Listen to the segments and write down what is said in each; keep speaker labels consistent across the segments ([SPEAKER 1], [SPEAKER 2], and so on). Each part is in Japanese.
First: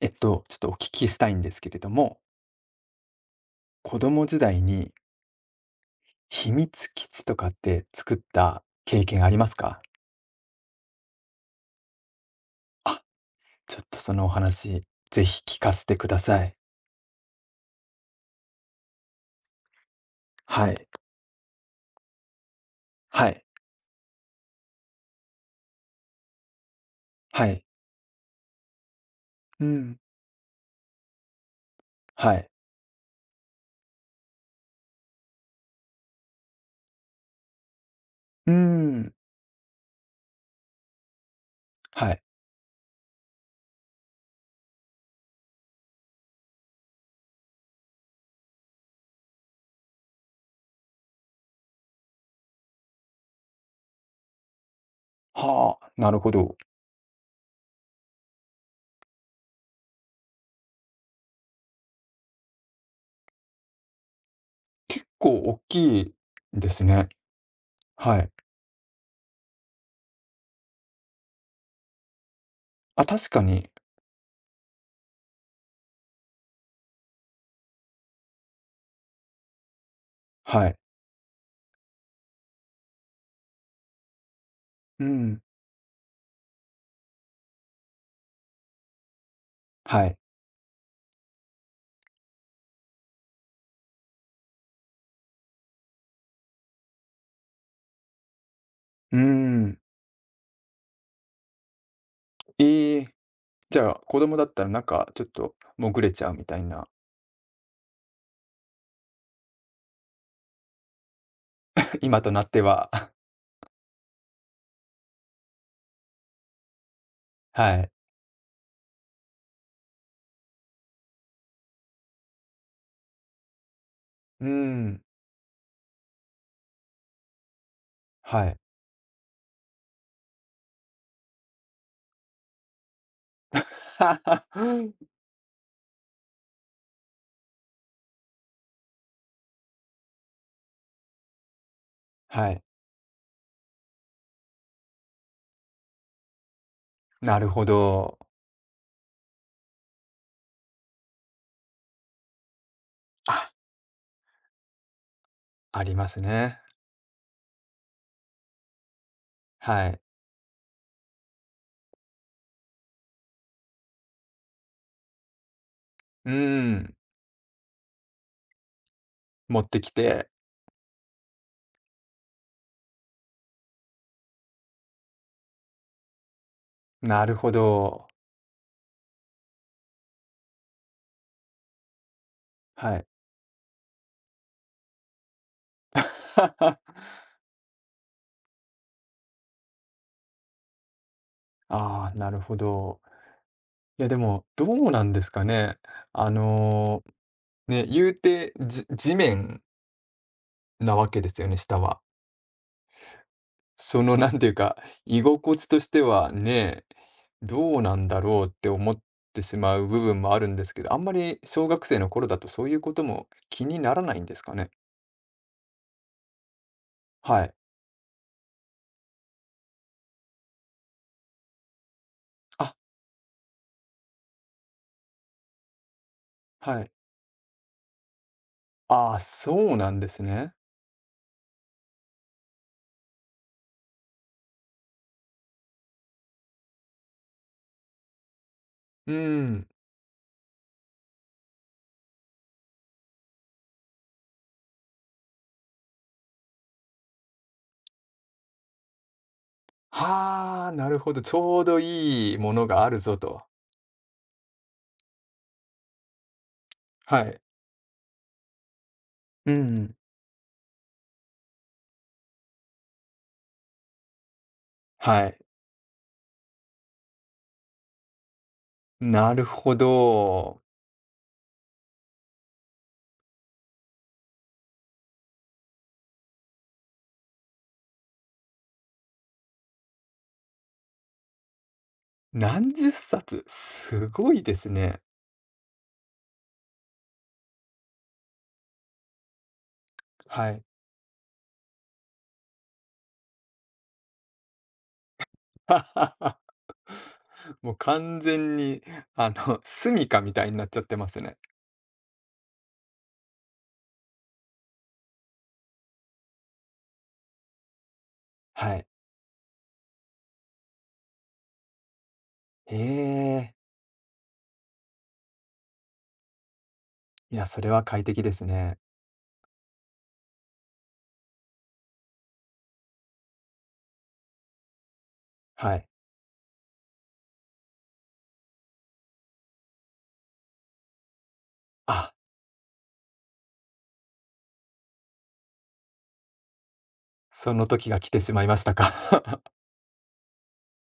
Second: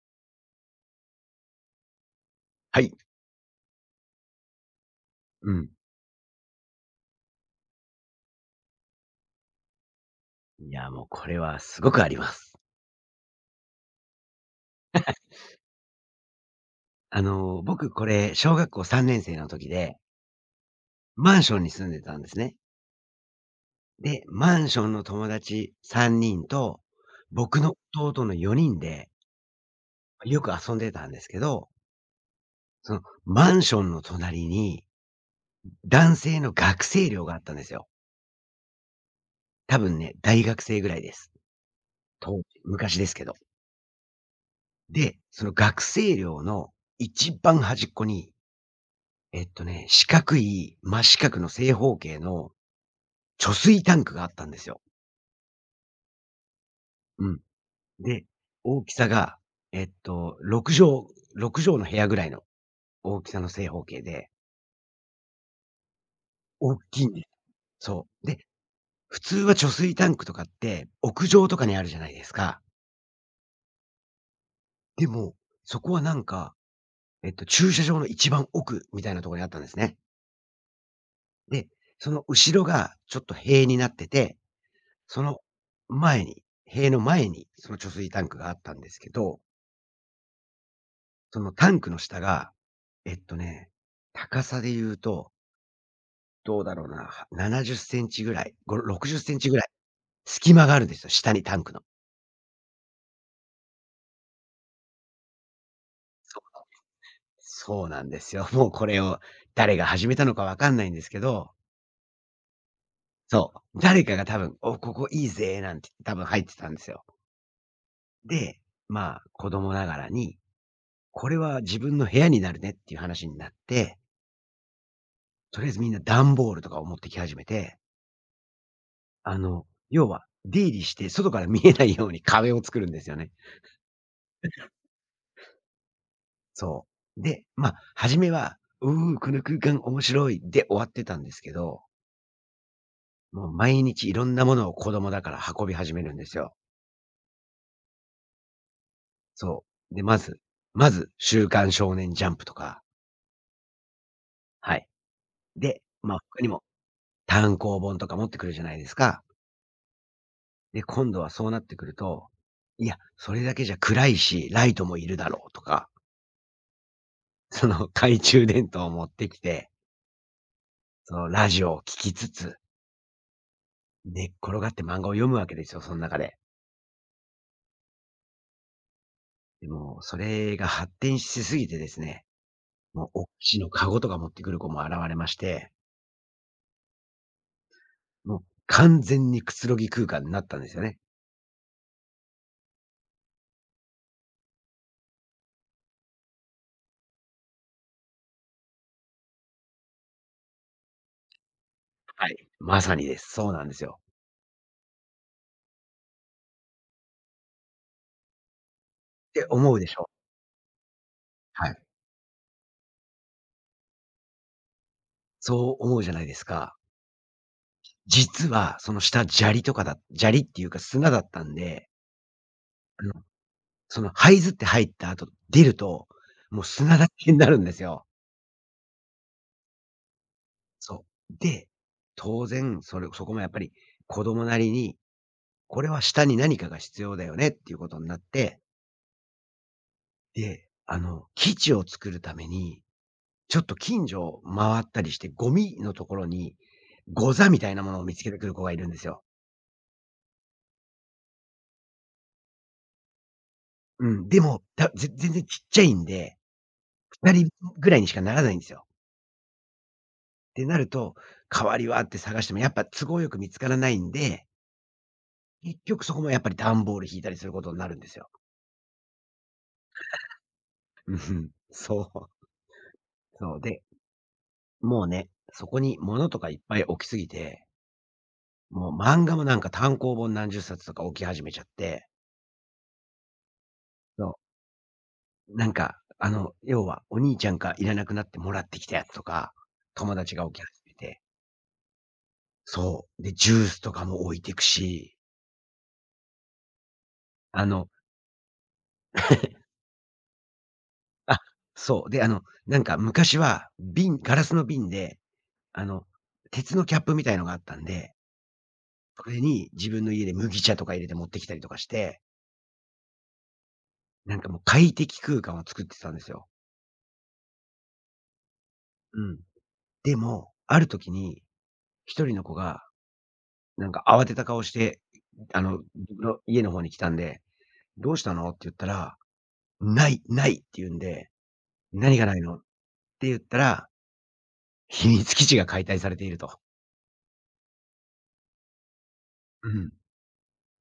[SPEAKER 1] ちょっとお聞きしたいんですけれども、
[SPEAKER 2] はい。
[SPEAKER 1] 子供時代に
[SPEAKER 2] うん。
[SPEAKER 1] 秘密基地とかって作った経験ありますか？
[SPEAKER 2] いや、もうこれはすごくあります。
[SPEAKER 1] あ、ちょっとそのお話、ぜひ聞かせてください。
[SPEAKER 2] 僕これ、小学校3年生の時で、
[SPEAKER 1] はい。
[SPEAKER 2] マンションに住んでたんですね。
[SPEAKER 1] はい。
[SPEAKER 2] で、マンションの友達3人と、
[SPEAKER 1] は
[SPEAKER 2] 僕
[SPEAKER 1] い。
[SPEAKER 2] の弟の4人で、
[SPEAKER 1] うん。
[SPEAKER 2] よく遊んでたんですけど、
[SPEAKER 1] はい。
[SPEAKER 2] その、マンションの隣に、男性の学生寮があったんですよ。
[SPEAKER 1] うーん。
[SPEAKER 2] 多分ね、大学生ぐらいです。
[SPEAKER 1] はい。
[SPEAKER 2] 当時、昔ですけど。で、その学生寮の一番端っこに、四角い、真四角の正方形の貯水タンクがあったんですよ。
[SPEAKER 1] はあ、なるほど。
[SPEAKER 2] うん。で、大きさが、6畳6畳の部屋ぐらいの大きさの正方形で、
[SPEAKER 1] 結構大きいで
[SPEAKER 2] 大
[SPEAKER 1] す
[SPEAKER 2] きい
[SPEAKER 1] ね。
[SPEAKER 2] んです。そ
[SPEAKER 1] は
[SPEAKER 2] う。
[SPEAKER 1] い。
[SPEAKER 2] で、普通は貯水タンクとかって、屋上とかにあるじゃないですか。
[SPEAKER 1] あ、確かに。
[SPEAKER 2] でも、そこはなんか、駐車場の一番奥みたいなところにあったんですね。
[SPEAKER 1] はい。
[SPEAKER 2] で、その後ろがちょっと塀になってて、
[SPEAKER 1] う
[SPEAKER 2] その
[SPEAKER 1] ん。
[SPEAKER 2] 前に塀の前にその貯水タンクがあったんですけど、
[SPEAKER 1] はい。
[SPEAKER 2] そのタンクの下が、えっとね、高さで言うと、どうだろうな、70センチぐらい、60
[SPEAKER 1] う
[SPEAKER 2] セ
[SPEAKER 1] ー
[SPEAKER 2] ンチぐらい、
[SPEAKER 1] ん。
[SPEAKER 2] 隙間があるんですよ、下にタンクの。
[SPEAKER 1] ええ、じゃあ、子供だったらなんかちょっともぐれちゃう
[SPEAKER 2] そう。
[SPEAKER 1] みたいな、
[SPEAKER 2] そうなんですよ。もうこれを誰が始めたのかわかんないんですけど、
[SPEAKER 1] 今となっては。
[SPEAKER 2] そう、誰かが多分、「お、ここいいぜ」なんて多分入ってたんですよ。
[SPEAKER 1] はい。
[SPEAKER 2] で、まあ、子供ながらに、これは自分の部屋になるねっていう話になって、
[SPEAKER 1] うーん、
[SPEAKER 2] とりあえずみんな段ボールとかを持ってき始めて、
[SPEAKER 1] はい。
[SPEAKER 2] 要は、出入りして外から見えないように壁を作るんですよね。そう。で、まあ、初めは、「うう、この空間面白い」で終わってたんですけど、
[SPEAKER 1] はい、
[SPEAKER 2] もう毎日いろんなものを子供だから運び始めるんですよ。
[SPEAKER 1] なるほど。
[SPEAKER 2] そう。で、まず、週刊少年ジャンプとか、
[SPEAKER 1] あ、
[SPEAKER 2] はい。
[SPEAKER 1] あ
[SPEAKER 2] で、
[SPEAKER 1] ります
[SPEAKER 2] 他に
[SPEAKER 1] ね。
[SPEAKER 2] も単行本とか持ってくるじゃないですか。
[SPEAKER 1] はい。
[SPEAKER 2] で、今度はそうなってくると、いや、それだけじゃ暗いし、ライトもいるだろうとか、
[SPEAKER 1] うーん、
[SPEAKER 2] その懐中電灯を持ってき
[SPEAKER 1] 持っ
[SPEAKER 2] て、
[SPEAKER 1] てきて、
[SPEAKER 2] そのラジオを聞きつつ、寝っ転がって漫画を読むわけですよ、その中で。
[SPEAKER 1] なるほど、
[SPEAKER 2] でも、それが発展しすぎてですね、
[SPEAKER 1] はい。
[SPEAKER 2] もうおっきのカゴとか持ってくる子も現れまして、もう完全にくつろぎ空間になったんですよね。
[SPEAKER 1] ああ、なるほど。いや、でも、どうなんですかね。あの、ね、言うて、地面なわけですよね、下は。
[SPEAKER 2] はい。まさにです。そうなんですよ。
[SPEAKER 1] その、なんていうか、居心地としてはね、どうなんだろうって思っ
[SPEAKER 2] っ
[SPEAKER 1] て
[SPEAKER 2] て
[SPEAKER 1] し
[SPEAKER 2] 思
[SPEAKER 1] ま
[SPEAKER 2] う
[SPEAKER 1] う
[SPEAKER 2] でし
[SPEAKER 1] 部
[SPEAKER 2] ょ？
[SPEAKER 1] 分もあるんですけど、あんまり小
[SPEAKER 2] はい。
[SPEAKER 1] 学生の頃だとそういうことも気にならないんですかね？
[SPEAKER 2] そう思うじゃないですか。
[SPEAKER 1] はい。
[SPEAKER 2] 実はその下、砂利っていうか砂だったんで、
[SPEAKER 1] あ、
[SPEAKER 2] あの、その這いずって入った後、出ると、もう
[SPEAKER 1] はい。
[SPEAKER 2] 砂だらけになるんですよ。
[SPEAKER 1] ああ、そうなんですね。
[SPEAKER 2] そう。で、当然、そこもやっぱり子供なりに、これは下に何かが必要だよねっていうことになって、
[SPEAKER 1] うーん。
[SPEAKER 2] で、基地を作るために、ちょっと近所を回ったりして、ゴミのところに、ゴザみたいなものを見つけてくる子がいるんですよ。
[SPEAKER 1] はあ、なるほど、ちょうどいいものがあるぞと。
[SPEAKER 2] うん、でも、全然ちっちゃいんで、
[SPEAKER 1] は
[SPEAKER 2] 2
[SPEAKER 1] い。
[SPEAKER 2] 人ぐらいにしかならないんですよ。
[SPEAKER 1] うん、
[SPEAKER 2] ってなると、代わりはって探してもやっぱ都合よく見つからないんで、
[SPEAKER 1] はい。
[SPEAKER 2] 結局そこもやっぱり段ボール引いたりすることになるんですよ。
[SPEAKER 1] なるほど。
[SPEAKER 2] うん、そう。そう。で、もうね、そこに物とかいっぱい置きすぎて、もう漫画もなんか単行本何十冊とか置き始めちゃって、
[SPEAKER 1] 何十冊、す
[SPEAKER 2] そ
[SPEAKER 1] ごい
[SPEAKER 2] う。
[SPEAKER 1] ですね。
[SPEAKER 2] なんか、要はお兄ちゃんがいらなくなってもらってきたやつとか、友達が
[SPEAKER 1] は
[SPEAKER 2] 置
[SPEAKER 1] い。
[SPEAKER 2] き始めて、そう。で、ジュースとかも置いてくし、あ
[SPEAKER 1] もう
[SPEAKER 2] の、
[SPEAKER 1] 完全に、あの、住処みたいになっちゃってますね。
[SPEAKER 2] あ、そう。で、なんか昔はガラスの瓶で、あの、鉄のキャップみたいのがあったんで、
[SPEAKER 1] はい。
[SPEAKER 2] それに自分の家で麦茶とか入れて持ってきたりとかして、
[SPEAKER 1] へえ。
[SPEAKER 2] なんかもう快適空間を作ってたんですよ。
[SPEAKER 1] いや、それは快適ですね。
[SPEAKER 2] うん。でも、ある時に、一人の子が、なんか慌てた顔して、
[SPEAKER 1] はい。
[SPEAKER 2] 僕の家の方に来たんで、「どうしたの？」って言ったら、「ない、ない」って言うんで、
[SPEAKER 1] あ、
[SPEAKER 2] 「何がないの？」って言ったら、秘密基地が解体されていると。
[SPEAKER 1] その時が来てしまいましたか。
[SPEAKER 2] うん。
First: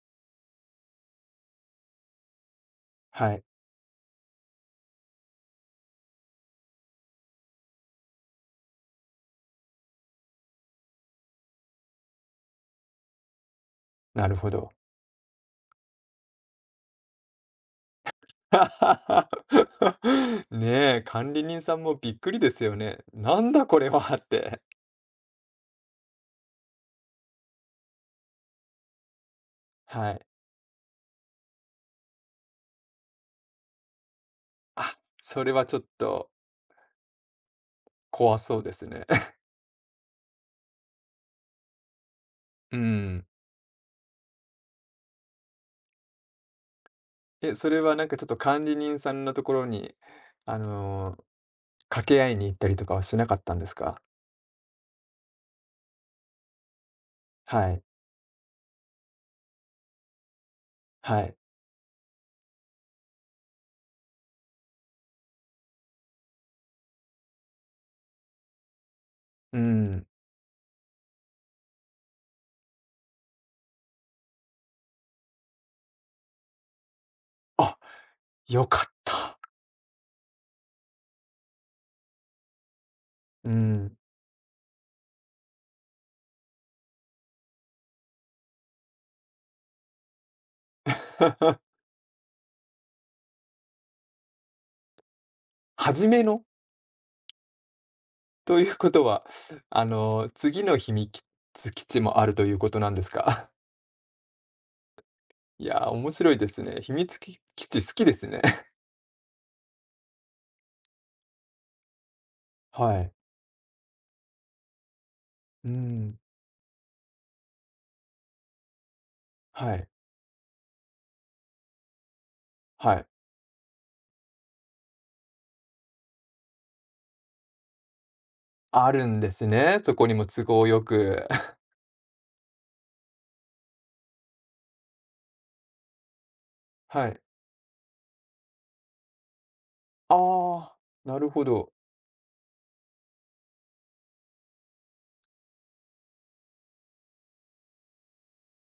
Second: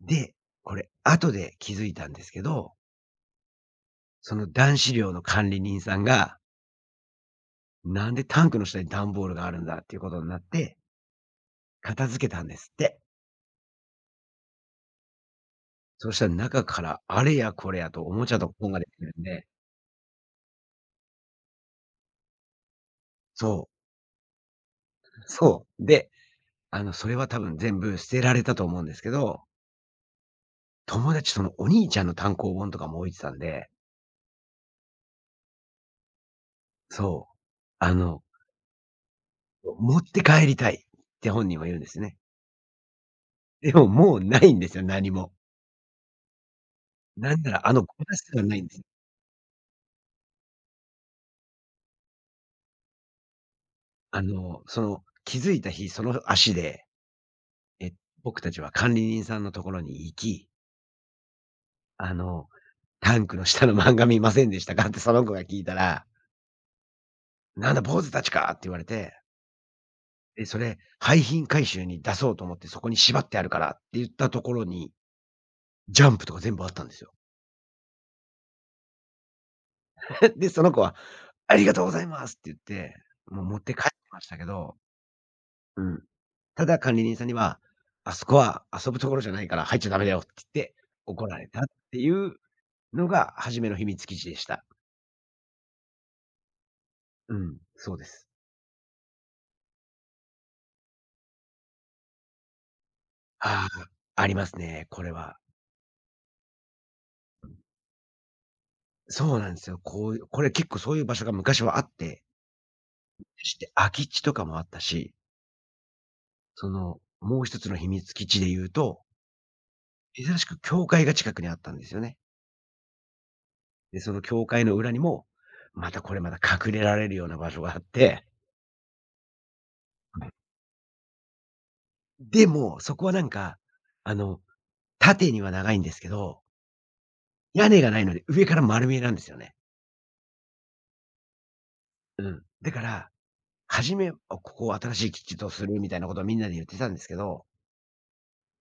[SPEAKER 2] で、これ後で気づいたんですけど、
[SPEAKER 1] はい、
[SPEAKER 2] その男子寮の管理人さんが、「なんでタンクの下に段ボールがあるんだ」っていうことになって、片付けたんですって。
[SPEAKER 1] なるほど。
[SPEAKER 2] そしたら中からあれやこれやとおもちゃと本が出てくるんで、
[SPEAKER 1] ねえ、管理人さんもびっくりですよね。なん
[SPEAKER 2] そ
[SPEAKER 1] だ
[SPEAKER 2] う、
[SPEAKER 1] これはって。
[SPEAKER 2] そう。で、それは多分全部捨てられたと思うんですけど、
[SPEAKER 1] はい。
[SPEAKER 2] 友達、そのお兄ちゃんの単行本とかも置いてたんで、
[SPEAKER 1] あ、それはちょっと
[SPEAKER 2] そう。あの、
[SPEAKER 1] 怖そうですね。
[SPEAKER 2] 持って帰りたいって本人は言うんですね。
[SPEAKER 1] うん。
[SPEAKER 2] でも、もうないんですよ、何も。なんな
[SPEAKER 1] え、
[SPEAKER 2] ら、
[SPEAKER 1] それ
[SPEAKER 2] 子
[SPEAKER 1] はなん
[SPEAKER 2] な
[SPEAKER 1] かちょっ
[SPEAKER 2] す
[SPEAKER 1] と
[SPEAKER 2] らない
[SPEAKER 1] 管
[SPEAKER 2] んで
[SPEAKER 1] 理
[SPEAKER 2] すよ。
[SPEAKER 1] 人さんのところに、あの、掛け合いに行ったりとかはしなかったんですか？
[SPEAKER 2] 気づいた日、その足で、
[SPEAKER 1] はい、
[SPEAKER 2] え、僕たちは管理人さんのところに行き、
[SPEAKER 1] はい。
[SPEAKER 2] あの、タンクの下の漫画見ませんでしたかってその子が聞いたら、なんだ、坊主たちかって言われて、
[SPEAKER 1] うん。
[SPEAKER 2] で、それ、廃品回収に出そうと思ってそこに縛ってあるからって言ったところに、ジャンプとか全部あったんですよ。
[SPEAKER 1] あ、良かった。
[SPEAKER 2] で、その子は、ありがとうございますって言って、もう
[SPEAKER 1] う
[SPEAKER 2] 持って帰って
[SPEAKER 1] ん。
[SPEAKER 2] ましたけど、うん。ただ管理人さんには、あそこは遊ぶところじゃないから入っちゃダメだよって言って怒られ たっていうのが初めの秘密基地でした。
[SPEAKER 1] 初めの
[SPEAKER 2] うん、そうです。
[SPEAKER 1] ということは、あの、次の秘密基地もあるということなんですか？
[SPEAKER 2] ああ、ありますね、これは。
[SPEAKER 1] いやー、面白いですね。秘密基地好きですね。
[SPEAKER 2] そうなんですよ。これ結構そういう場所が昔はあって、
[SPEAKER 1] はい。
[SPEAKER 2] して空き地とかもあったし、
[SPEAKER 1] うん。
[SPEAKER 2] その、もう一つの秘密基地で言うと、
[SPEAKER 1] はい、
[SPEAKER 2] 珍しく教会が近くにあったんですよね。
[SPEAKER 1] はい。
[SPEAKER 2] で、その教会の裏にも、またこれまた隠れられるような場所があって、
[SPEAKER 1] あるんですね、そこにも
[SPEAKER 2] はい。
[SPEAKER 1] 都合よく。
[SPEAKER 2] でも、そこはなんか、あの、縦には長いんですけど、
[SPEAKER 1] はい。
[SPEAKER 2] 屋根がないので上から丸見えなんですよね。
[SPEAKER 1] ああ、なるほど。
[SPEAKER 2] うん。だから、初め、ここを新しい基地とするみたいなことをみんなで言ってたんですけど、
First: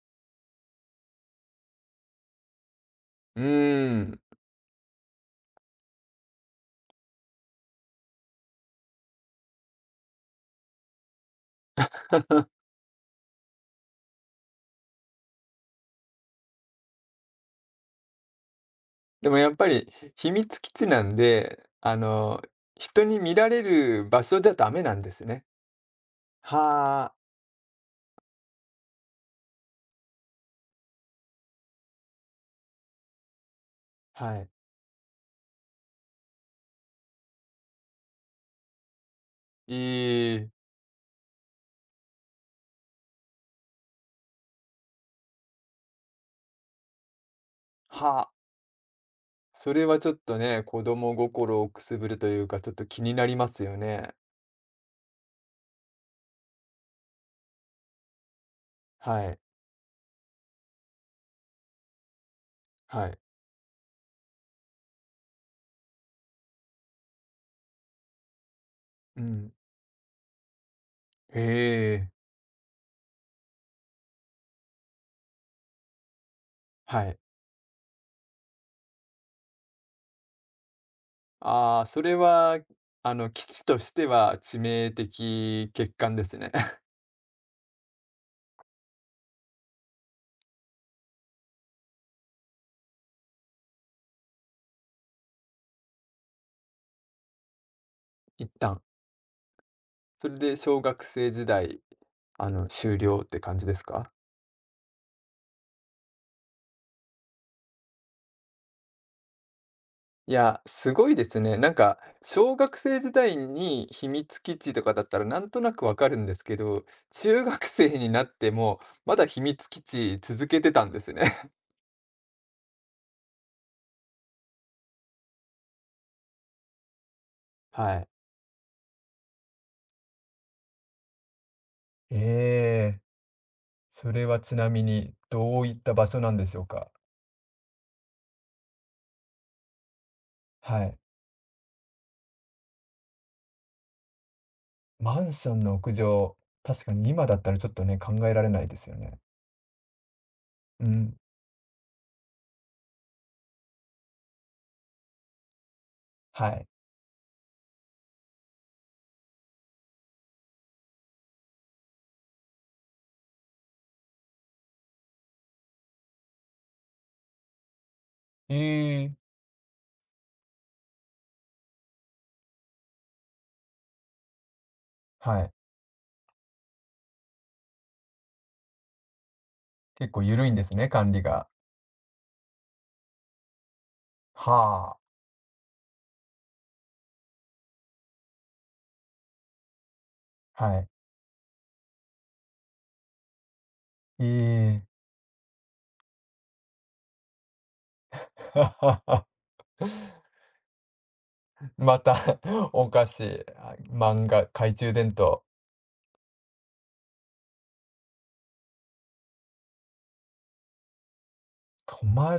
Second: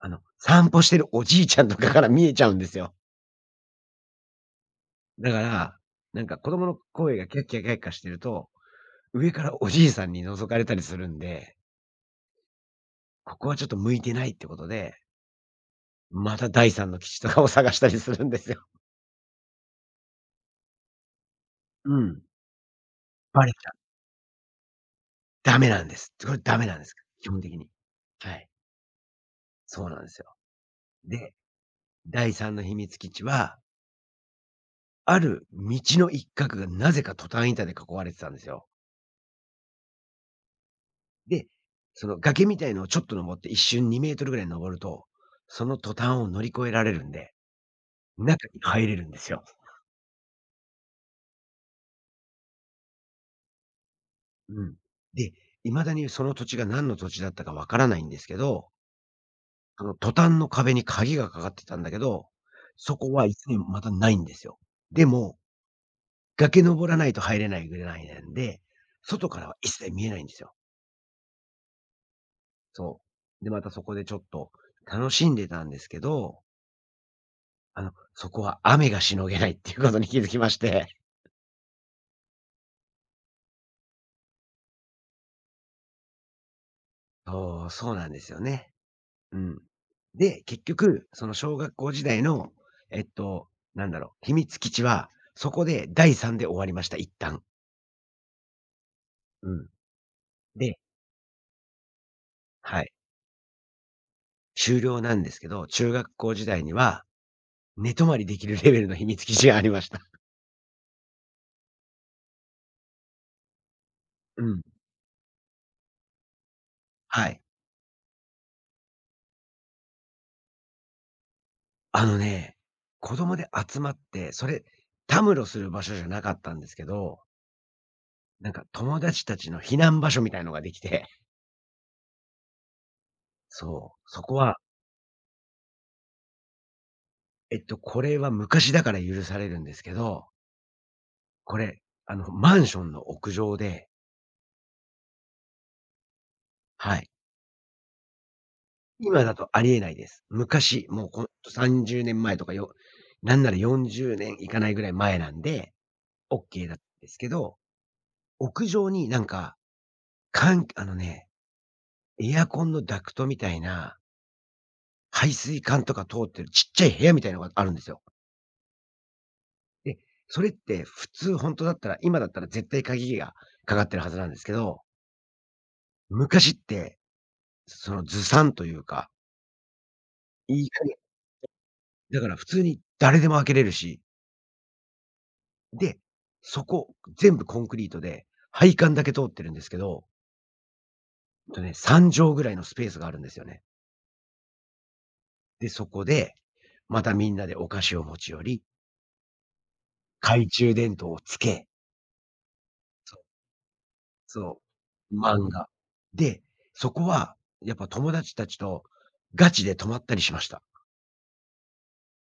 [SPEAKER 2] 散歩してるおじいちゃんとかから見えちゃうんですよ。
[SPEAKER 1] うーん。
[SPEAKER 2] だから、なんか子供の声がキャッキャキャッキャしてると、上からおじいさんに覗かれたりするんで、ここはちょっと向いてないってことで、また第三の基地とかを 探したりするんですよ。
[SPEAKER 1] でもやっぱり秘密基地なんで、あ
[SPEAKER 2] うん。
[SPEAKER 1] の、人に見
[SPEAKER 2] バ
[SPEAKER 1] ら
[SPEAKER 2] レち
[SPEAKER 1] れ
[SPEAKER 2] ゃう。
[SPEAKER 1] る場所じゃダメなんですね。
[SPEAKER 2] ダメなんです。これダメなんです。
[SPEAKER 1] はあ、
[SPEAKER 2] 基本的に。はい。そうなんですよ。で、第三の秘密基地は、
[SPEAKER 1] はい。
[SPEAKER 2] ある道の一角がなぜかトタン板で囲われてたんですよ。
[SPEAKER 1] ええ、
[SPEAKER 2] で、その崖みたいのをちょっと登って一瞬2メートルぐらい登ると、そのトタンを乗り越えられるんで、
[SPEAKER 1] はあ。
[SPEAKER 2] 中に入れるんですよ。
[SPEAKER 1] それはちょっとね、子供心をくすぶるというか、ちょっと気になりますよね。
[SPEAKER 2] うん。で、未だにその土地が何の土地だったかわからないんですけど、
[SPEAKER 1] はい、
[SPEAKER 2] トタンの壁に鍵がかかってたんだけど、そ
[SPEAKER 1] は
[SPEAKER 2] こ
[SPEAKER 1] い。
[SPEAKER 2] は1もまたないんですよ。でも、崖登らないと入れないぐらいなんで、
[SPEAKER 1] う
[SPEAKER 2] 外から
[SPEAKER 1] ん。
[SPEAKER 2] は一切見えないんですよ。
[SPEAKER 1] へえ、
[SPEAKER 2] そう。で、またそこでちょっと楽しんでたんですけど、
[SPEAKER 1] はい。
[SPEAKER 2] そこは雨がしのげないっていうことに気づきまして。
[SPEAKER 1] ああ、それは、あの、基地としては致命的欠陥ですね。
[SPEAKER 2] そう、そうなんですよね。うん。で、結局、その小学校時代の、えっと、なんだろう、秘密基地は、そこで第3で終わりました、一旦。
[SPEAKER 1] 一旦。
[SPEAKER 2] うん。
[SPEAKER 1] それで
[SPEAKER 2] で、
[SPEAKER 1] 小学生時代、あの、
[SPEAKER 2] はい。
[SPEAKER 1] 終了って感じですか？
[SPEAKER 2] 終了なんですけど、中学校時代には、寝泊まりできるレベルの秘密基地がありました。
[SPEAKER 1] いや、すごいですね。なんか、小学生時代に秘密
[SPEAKER 2] う
[SPEAKER 1] 基
[SPEAKER 2] ん。
[SPEAKER 1] 地とかだったらなんとなくわかるんですけど、
[SPEAKER 2] は
[SPEAKER 1] 中
[SPEAKER 2] い。
[SPEAKER 1] 学生になっても、まだ秘密基地続けてたんですね。
[SPEAKER 2] あのね、子供で集まって、それ、たむろする場所じゃなかったんですけど、
[SPEAKER 1] はい。
[SPEAKER 2] なんか友達たちの避難場所みたいのができて、
[SPEAKER 1] ええ、
[SPEAKER 2] そう、
[SPEAKER 1] そ
[SPEAKER 2] そ
[SPEAKER 1] れ
[SPEAKER 2] こ
[SPEAKER 1] はち
[SPEAKER 2] は、
[SPEAKER 1] なみにどういった場所なんでしょうか？
[SPEAKER 2] これは昔だから許されるんですけど
[SPEAKER 1] はい。
[SPEAKER 2] これ、マンションの屋上で、
[SPEAKER 1] マンションの屋上、確か
[SPEAKER 2] は
[SPEAKER 1] に
[SPEAKER 2] い。
[SPEAKER 1] 今だったらちょっとね、考えられないですよね。
[SPEAKER 2] 今だとありえないです。
[SPEAKER 1] う
[SPEAKER 2] 昔、もう
[SPEAKER 1] ん、
[SPEAKER 2] ほんと30年前とか、よなんなら40年いかないぐらい前なんで、オッ
[SPEAKER 1] は
[SPEAKER 2] ケ
[SPEAKER 1] い。
[SPEAKER 2] ーだったんですけど、屋上になんか、あのね、エアコンのダクトみたいな、排水管とか通ってるちっちゃい部屋みたいのがあるんですよ。
[SPEAKER 1] ええ、
[SPEAKER 2] で、それって普通ほんとだったら、今だったら絶対鍵がかかってるはずなんですけど、
[SPEAKER 1] はい。
[SPEAKER 2] 昔って、そのずさんというか、
[SPEAKER 1] 結構緩いんで
[SPEAKER 2] いい
[SPEAKER 1] す
[SPEAKER 2] 加
[SPEAKER 1] ね、管理が。
[SPEAKER 2] だから普通に誰でも開けれるし、
[SPEAKER 1] はあ、
[SPEAKER 2] で、そこ、全部コンクリートで、配管だけ通ってるんですけど、ほ
[SPEAKER 1] はい。
[SPEAKER 2] んとね、3畳ぐらいのスペースがあるんですよね。
[SPEAKER 1] ええ。
[SPEAKER 2] で、そこで、またみんなでお菓子を持ち寄 り、
[SPEAKER 1] ははは
[SPEAKER 2] 懐中電灯をつけ、
[SPEAKER 1] また お菓
[SPEAKER 2] そう、
[SPEAKER 1] 子、あ、漫画、
[SPEAKER 2] そ
[SPEAKER 1] 懐中電
[SPEAKER 2] う、
[SPEAKER 1] 灯、
[SPEAKER 2] 漫画。で、そこは、やっぱ友達たちとガチで泊まったりしました。
[SPEAKER 1] 泊ま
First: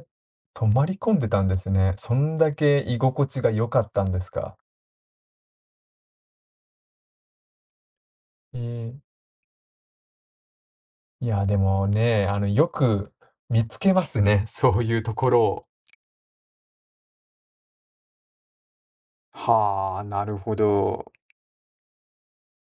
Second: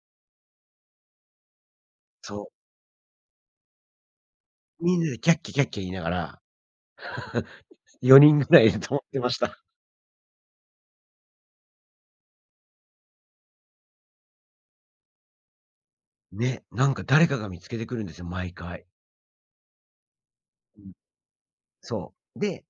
[SPEAKER 1] 泊まり込んでたんですね。そん
[SPEAKER 2] そ
[SPEAKER 1] だけ居心地が良かったんですか。
[SPEAKER 2] う、みんなでキャッキャキャッキャ言いながら、4人ぐ
[SPEAKER 1] え
[SPEAKER 2] らいで泊
[SPEAKER 1] ー
[SPEAKER 2] まってました。
[SPEAKER 1] いや、でもね、あの、よく見つけますね、そういうところを。
[SPEAKER 2] ね、なんか誰かが見つけてくるんですよ、毎回。
[SPEAKER 1] はあ、なるほ
[SPEAKER 2] うん、
[SPEAKER 1] ど。
[SPEAKER 2] そう。で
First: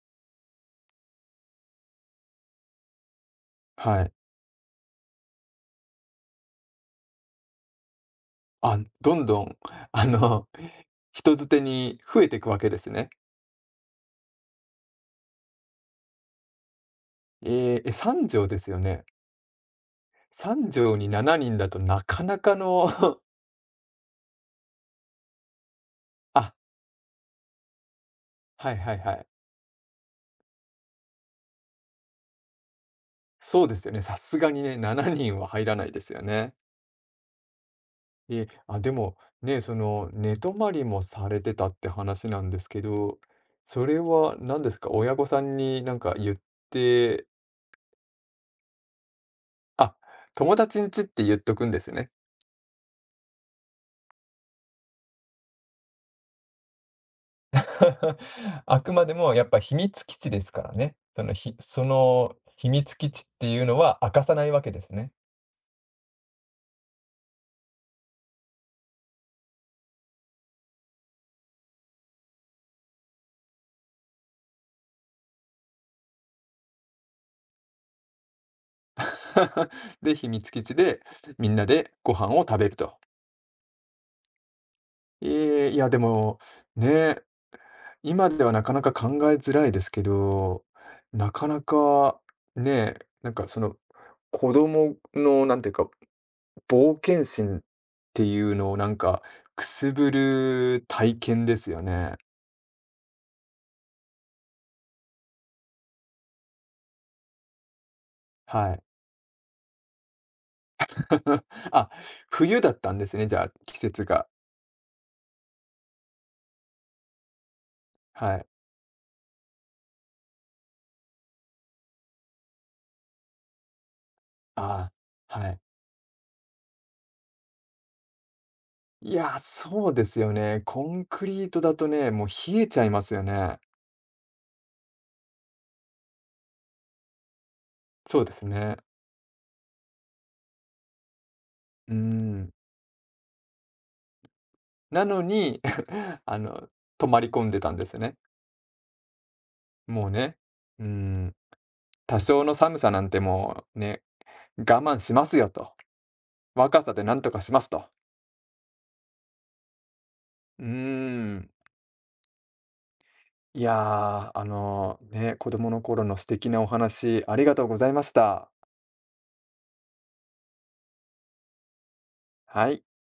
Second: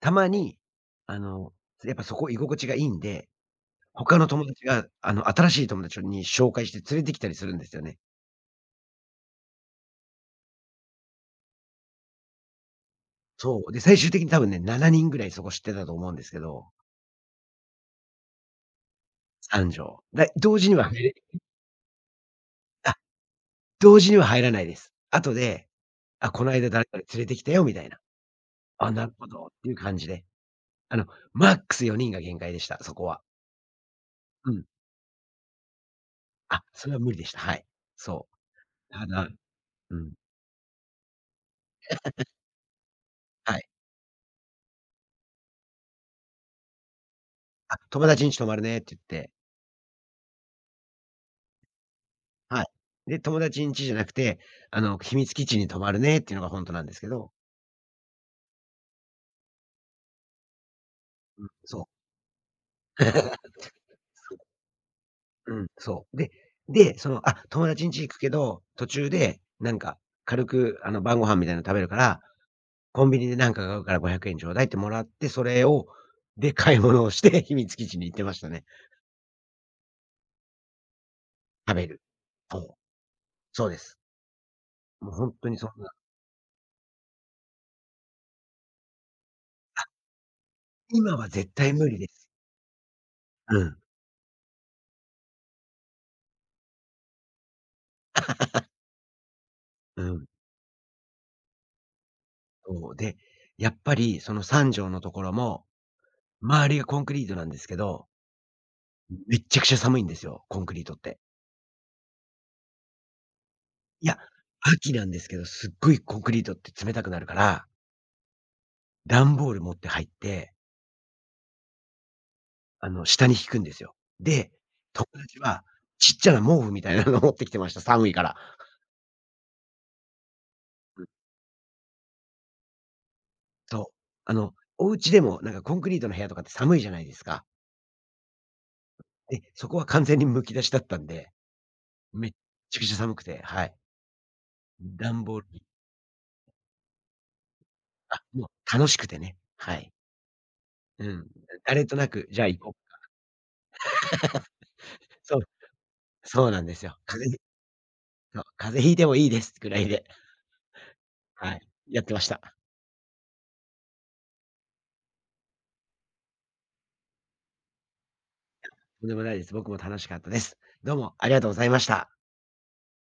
[SPEAKER 2] たまに、あの、やっぱそこ居心地がいいんで、
[SPEAKER 1] はい。
[SPEAKER 2] 他の友達が、新しい友達に紹介して連れてきたりするんですよね。
[SPEAKER 1] あ、どんどん、あの、人づてに増えていくわけですね。
[SPEAKER 2] そう。で、最終的に多分ね、7人ぐらいそこ知ってたと思うんですけど、
[SPEAKER 1] ええ、え、3畳ですよね。
[SPEAKER 2] 3畳。だ同時に
[SPEAKER 1] 三
[SPEAKER 2] は
[SPEAKER 1] 畳
[SPEAKER 2] 入
[SPEAKER 1] に
[SPEAKER 2] れ
[SPEAKER 1] 7人だとなかなかの
[SPEAKER 2] あ、同時には入らないです。後で、あ、この
[SPEAKER 1] あ、
[SPEAKER 2] 間誰々連れてきたよみたいな。
[SPEAKER 1] はい
[SPEAKER 2] あ、
[SPEAKER 1] はい
[SPEAKER 2] な
[SPEAKER 1] は
[SPEAKER 2] る
[SPEAKER 1] い。
[SPEAKER 2] ほどっていう感じで。あの、マックス4人が限界でした、そこは。
[SPEAKER 1] そうですよね。さすが
[SPEAKER 2] う
[SPEAKER 1] に
[SPEAKER 2] ん。
[SPEAKER 1] ね、7人は入らないですよね。
[SPEAKER 2] あ、それは無理でした。はい。そ
[SPEAKER 1] え、あ、で
[SPEAKER 2] う。た
[SPEAKER 1] も、
[SPEAKER 2] だ
[SPEAKER 1] ね、そ
[SPEAKER 2] う
[SPEAKER 1] の、
[SPEAKER 2] ん。
[SPEAKER 1] 寝泊まりもされてたって話なんですけど、
[SPEAKER 2] はい。
[SPEAKER 1] それは何ですか？親御さんになんか言って、
[SPEAKER 2] あ、友達んち泊まるねって言って、
[SPEAKER 1] あ、友達ん家って言っとくんですね。
[SPEAKER 2] はい。で、友達ん家じゃなくて、秘密基地に泊まるねっていうのが本当なんですけど、
[SPEAKER 1] あくまでもやっぱ秘密基地ですからね。その、
[SPEAKER 2] うん、
[SPEAKER 1] ひ
[SPEAKER 2] そ
[SPEAKER 1] そ
[SPEAKER 2] う。
[SPEAKER 1] の秘密基地っ ていうのは明かさないわけですね。
[SPEAKER 2] うん、そう。で、で、その、あ、友達ん家行くけど、途中でなんか軽く、晩ご飯みたいなの食べるから、コンビニでなんか買うから500円ちょうだいってもらって、それをで、買い物をして 秘密基地に行ってましたね。
[SPEAKER 1] で、秘密基地でみんな
[SPEAKER 2] 食べ
[SPEAKER 1] で
[SPEAKER 2] る。
[SPEAKER 1] ご飯を食
[SPEAKER 2] そ
[SPEAKER 1] べる
[SPEAKER 2] う、
[SPEAKER 1] と。
[SPEAKER 2] そうです。もう本当にそ
[SPEAKER 1] ええ、
[SPEAKER 2] ん
[SPEAKER 1] い
[SPEAKER 2] な。
[SPEAKER 1] やでも、ね、今ではなかなか考えづらいですけど、
[SPEAKER 2] 今は
[SPEAKER 1] なか
[SPEAKER 2] 絶
[SPEAKER 1] な
[SPEAKER 2] 対無理で
[SPEAKER 1] か
[SPEAKER 2] す。
[SPEAKER 1] ね、なんか
[SPEAKER 2] う
[SPEAKER 1] そ
[SPEAKER 2] ん、
[SPEAKER 1] の子供のなんていうか、冒険心っていうのをなんかくす
[SPEAKER 2] う
[SPEAKER 1] ぶ
[SPEAKER 2] ん。
[SPEAKER 1] る体験ですよね。
[SPEAKER 2] そう、で、やっぱりその3畳のところも、周りがコンクリートなんですけど
[SPEAKER 1] はい。
[SPEAKER 2] めっちゃくちゃ寒いんですよ、コンクリートって。
[SPEAKER 1] あ、冬だったんですね、じゃあ、季節
[SPEAKER 2] いや、
[SPEAKER 1] が。
[SPEAKER 2] 秋なんですけど、すっごいコンクリートって冷たくなるから、
[SPEAKER 1] はい。
[SPEAKER 2] 段ボール持って入って、下に敷くんですよ。で、
[SPEAKER 1] あ
[SPEAKER 2] 友
[SPEAKER 1] ー
[SPEAKER 2] 達
[SPEAKER 1] はい。
[SPEAKER 2] はちっちゃな毛布みたいなの 持ってきてました、寒いから。
[SPEAKER 1] いやー、そうですよね。コンクリートだとね、もう冷えちゃいますよね。
[SPEAKER 2] そう。お家でもなんかコンクリートの部屋とかって寒いじゃないですか。
[SPEAKER 1] そうですね。
[SPEAKER 2] で、そこは完全にむき出しだったんで、
[SPEAKER 1] う
[SPEAKER 2] めっ
[SPEAKER 1] ん。
[SPEAKER 2] ちゃくちゃ寒くて、はい。
[SPEAKER 1] なの
[SPEAKER 2] 段ボール
[SPEAKER 1] に、
[SPEAKER 2] に
[SPEAKER 1] あの、泊まり込んでたんですね。
[SPEAKER 2] あ、もう楽しくてね、はい。
[SPEAKER 1] もうね、う
[SPEAKER 2] うん。
[SPEAKER 1] ん、
[SPEAKER 2] 誰とな
[SPEAKER 1] 多
[SPEAKER 2] く、じ
[SPEAKER 1] 少
[SPEAKER 2] ゃあ
[SPEAKER 1] の
[SPEAKER 2] 行こ
[SPEAKER 1] 寒
[SPEAKER 2] う。
[SPEAKER 1] さなんてもうね、我慢します
[SPEAKER 2] そう、
[SPEAKER 1] よと。
[SPEAKER 2] そうなんで
[SPEAKER 1] 若
[SPEAKER 2] す
[SPEAKER 1] さ
[SPEAKER 2] よ。
[SPEAKER 1] でなんとかしますと。
[SPEAKER 2] そう、風邪ひいてもいいですぐらいで、
[SPEAKER 1] うーん。
[SPEAKER 2] はい、やってました。
[SPEAKER 1] いやー、あの、ね、子供の頃の素敵なお話ありがとうございました。
[SPEAKER 2] とんでもないです。僕も楽しかったです。どうもありがとうございました。
[SPEAKER 1] はい。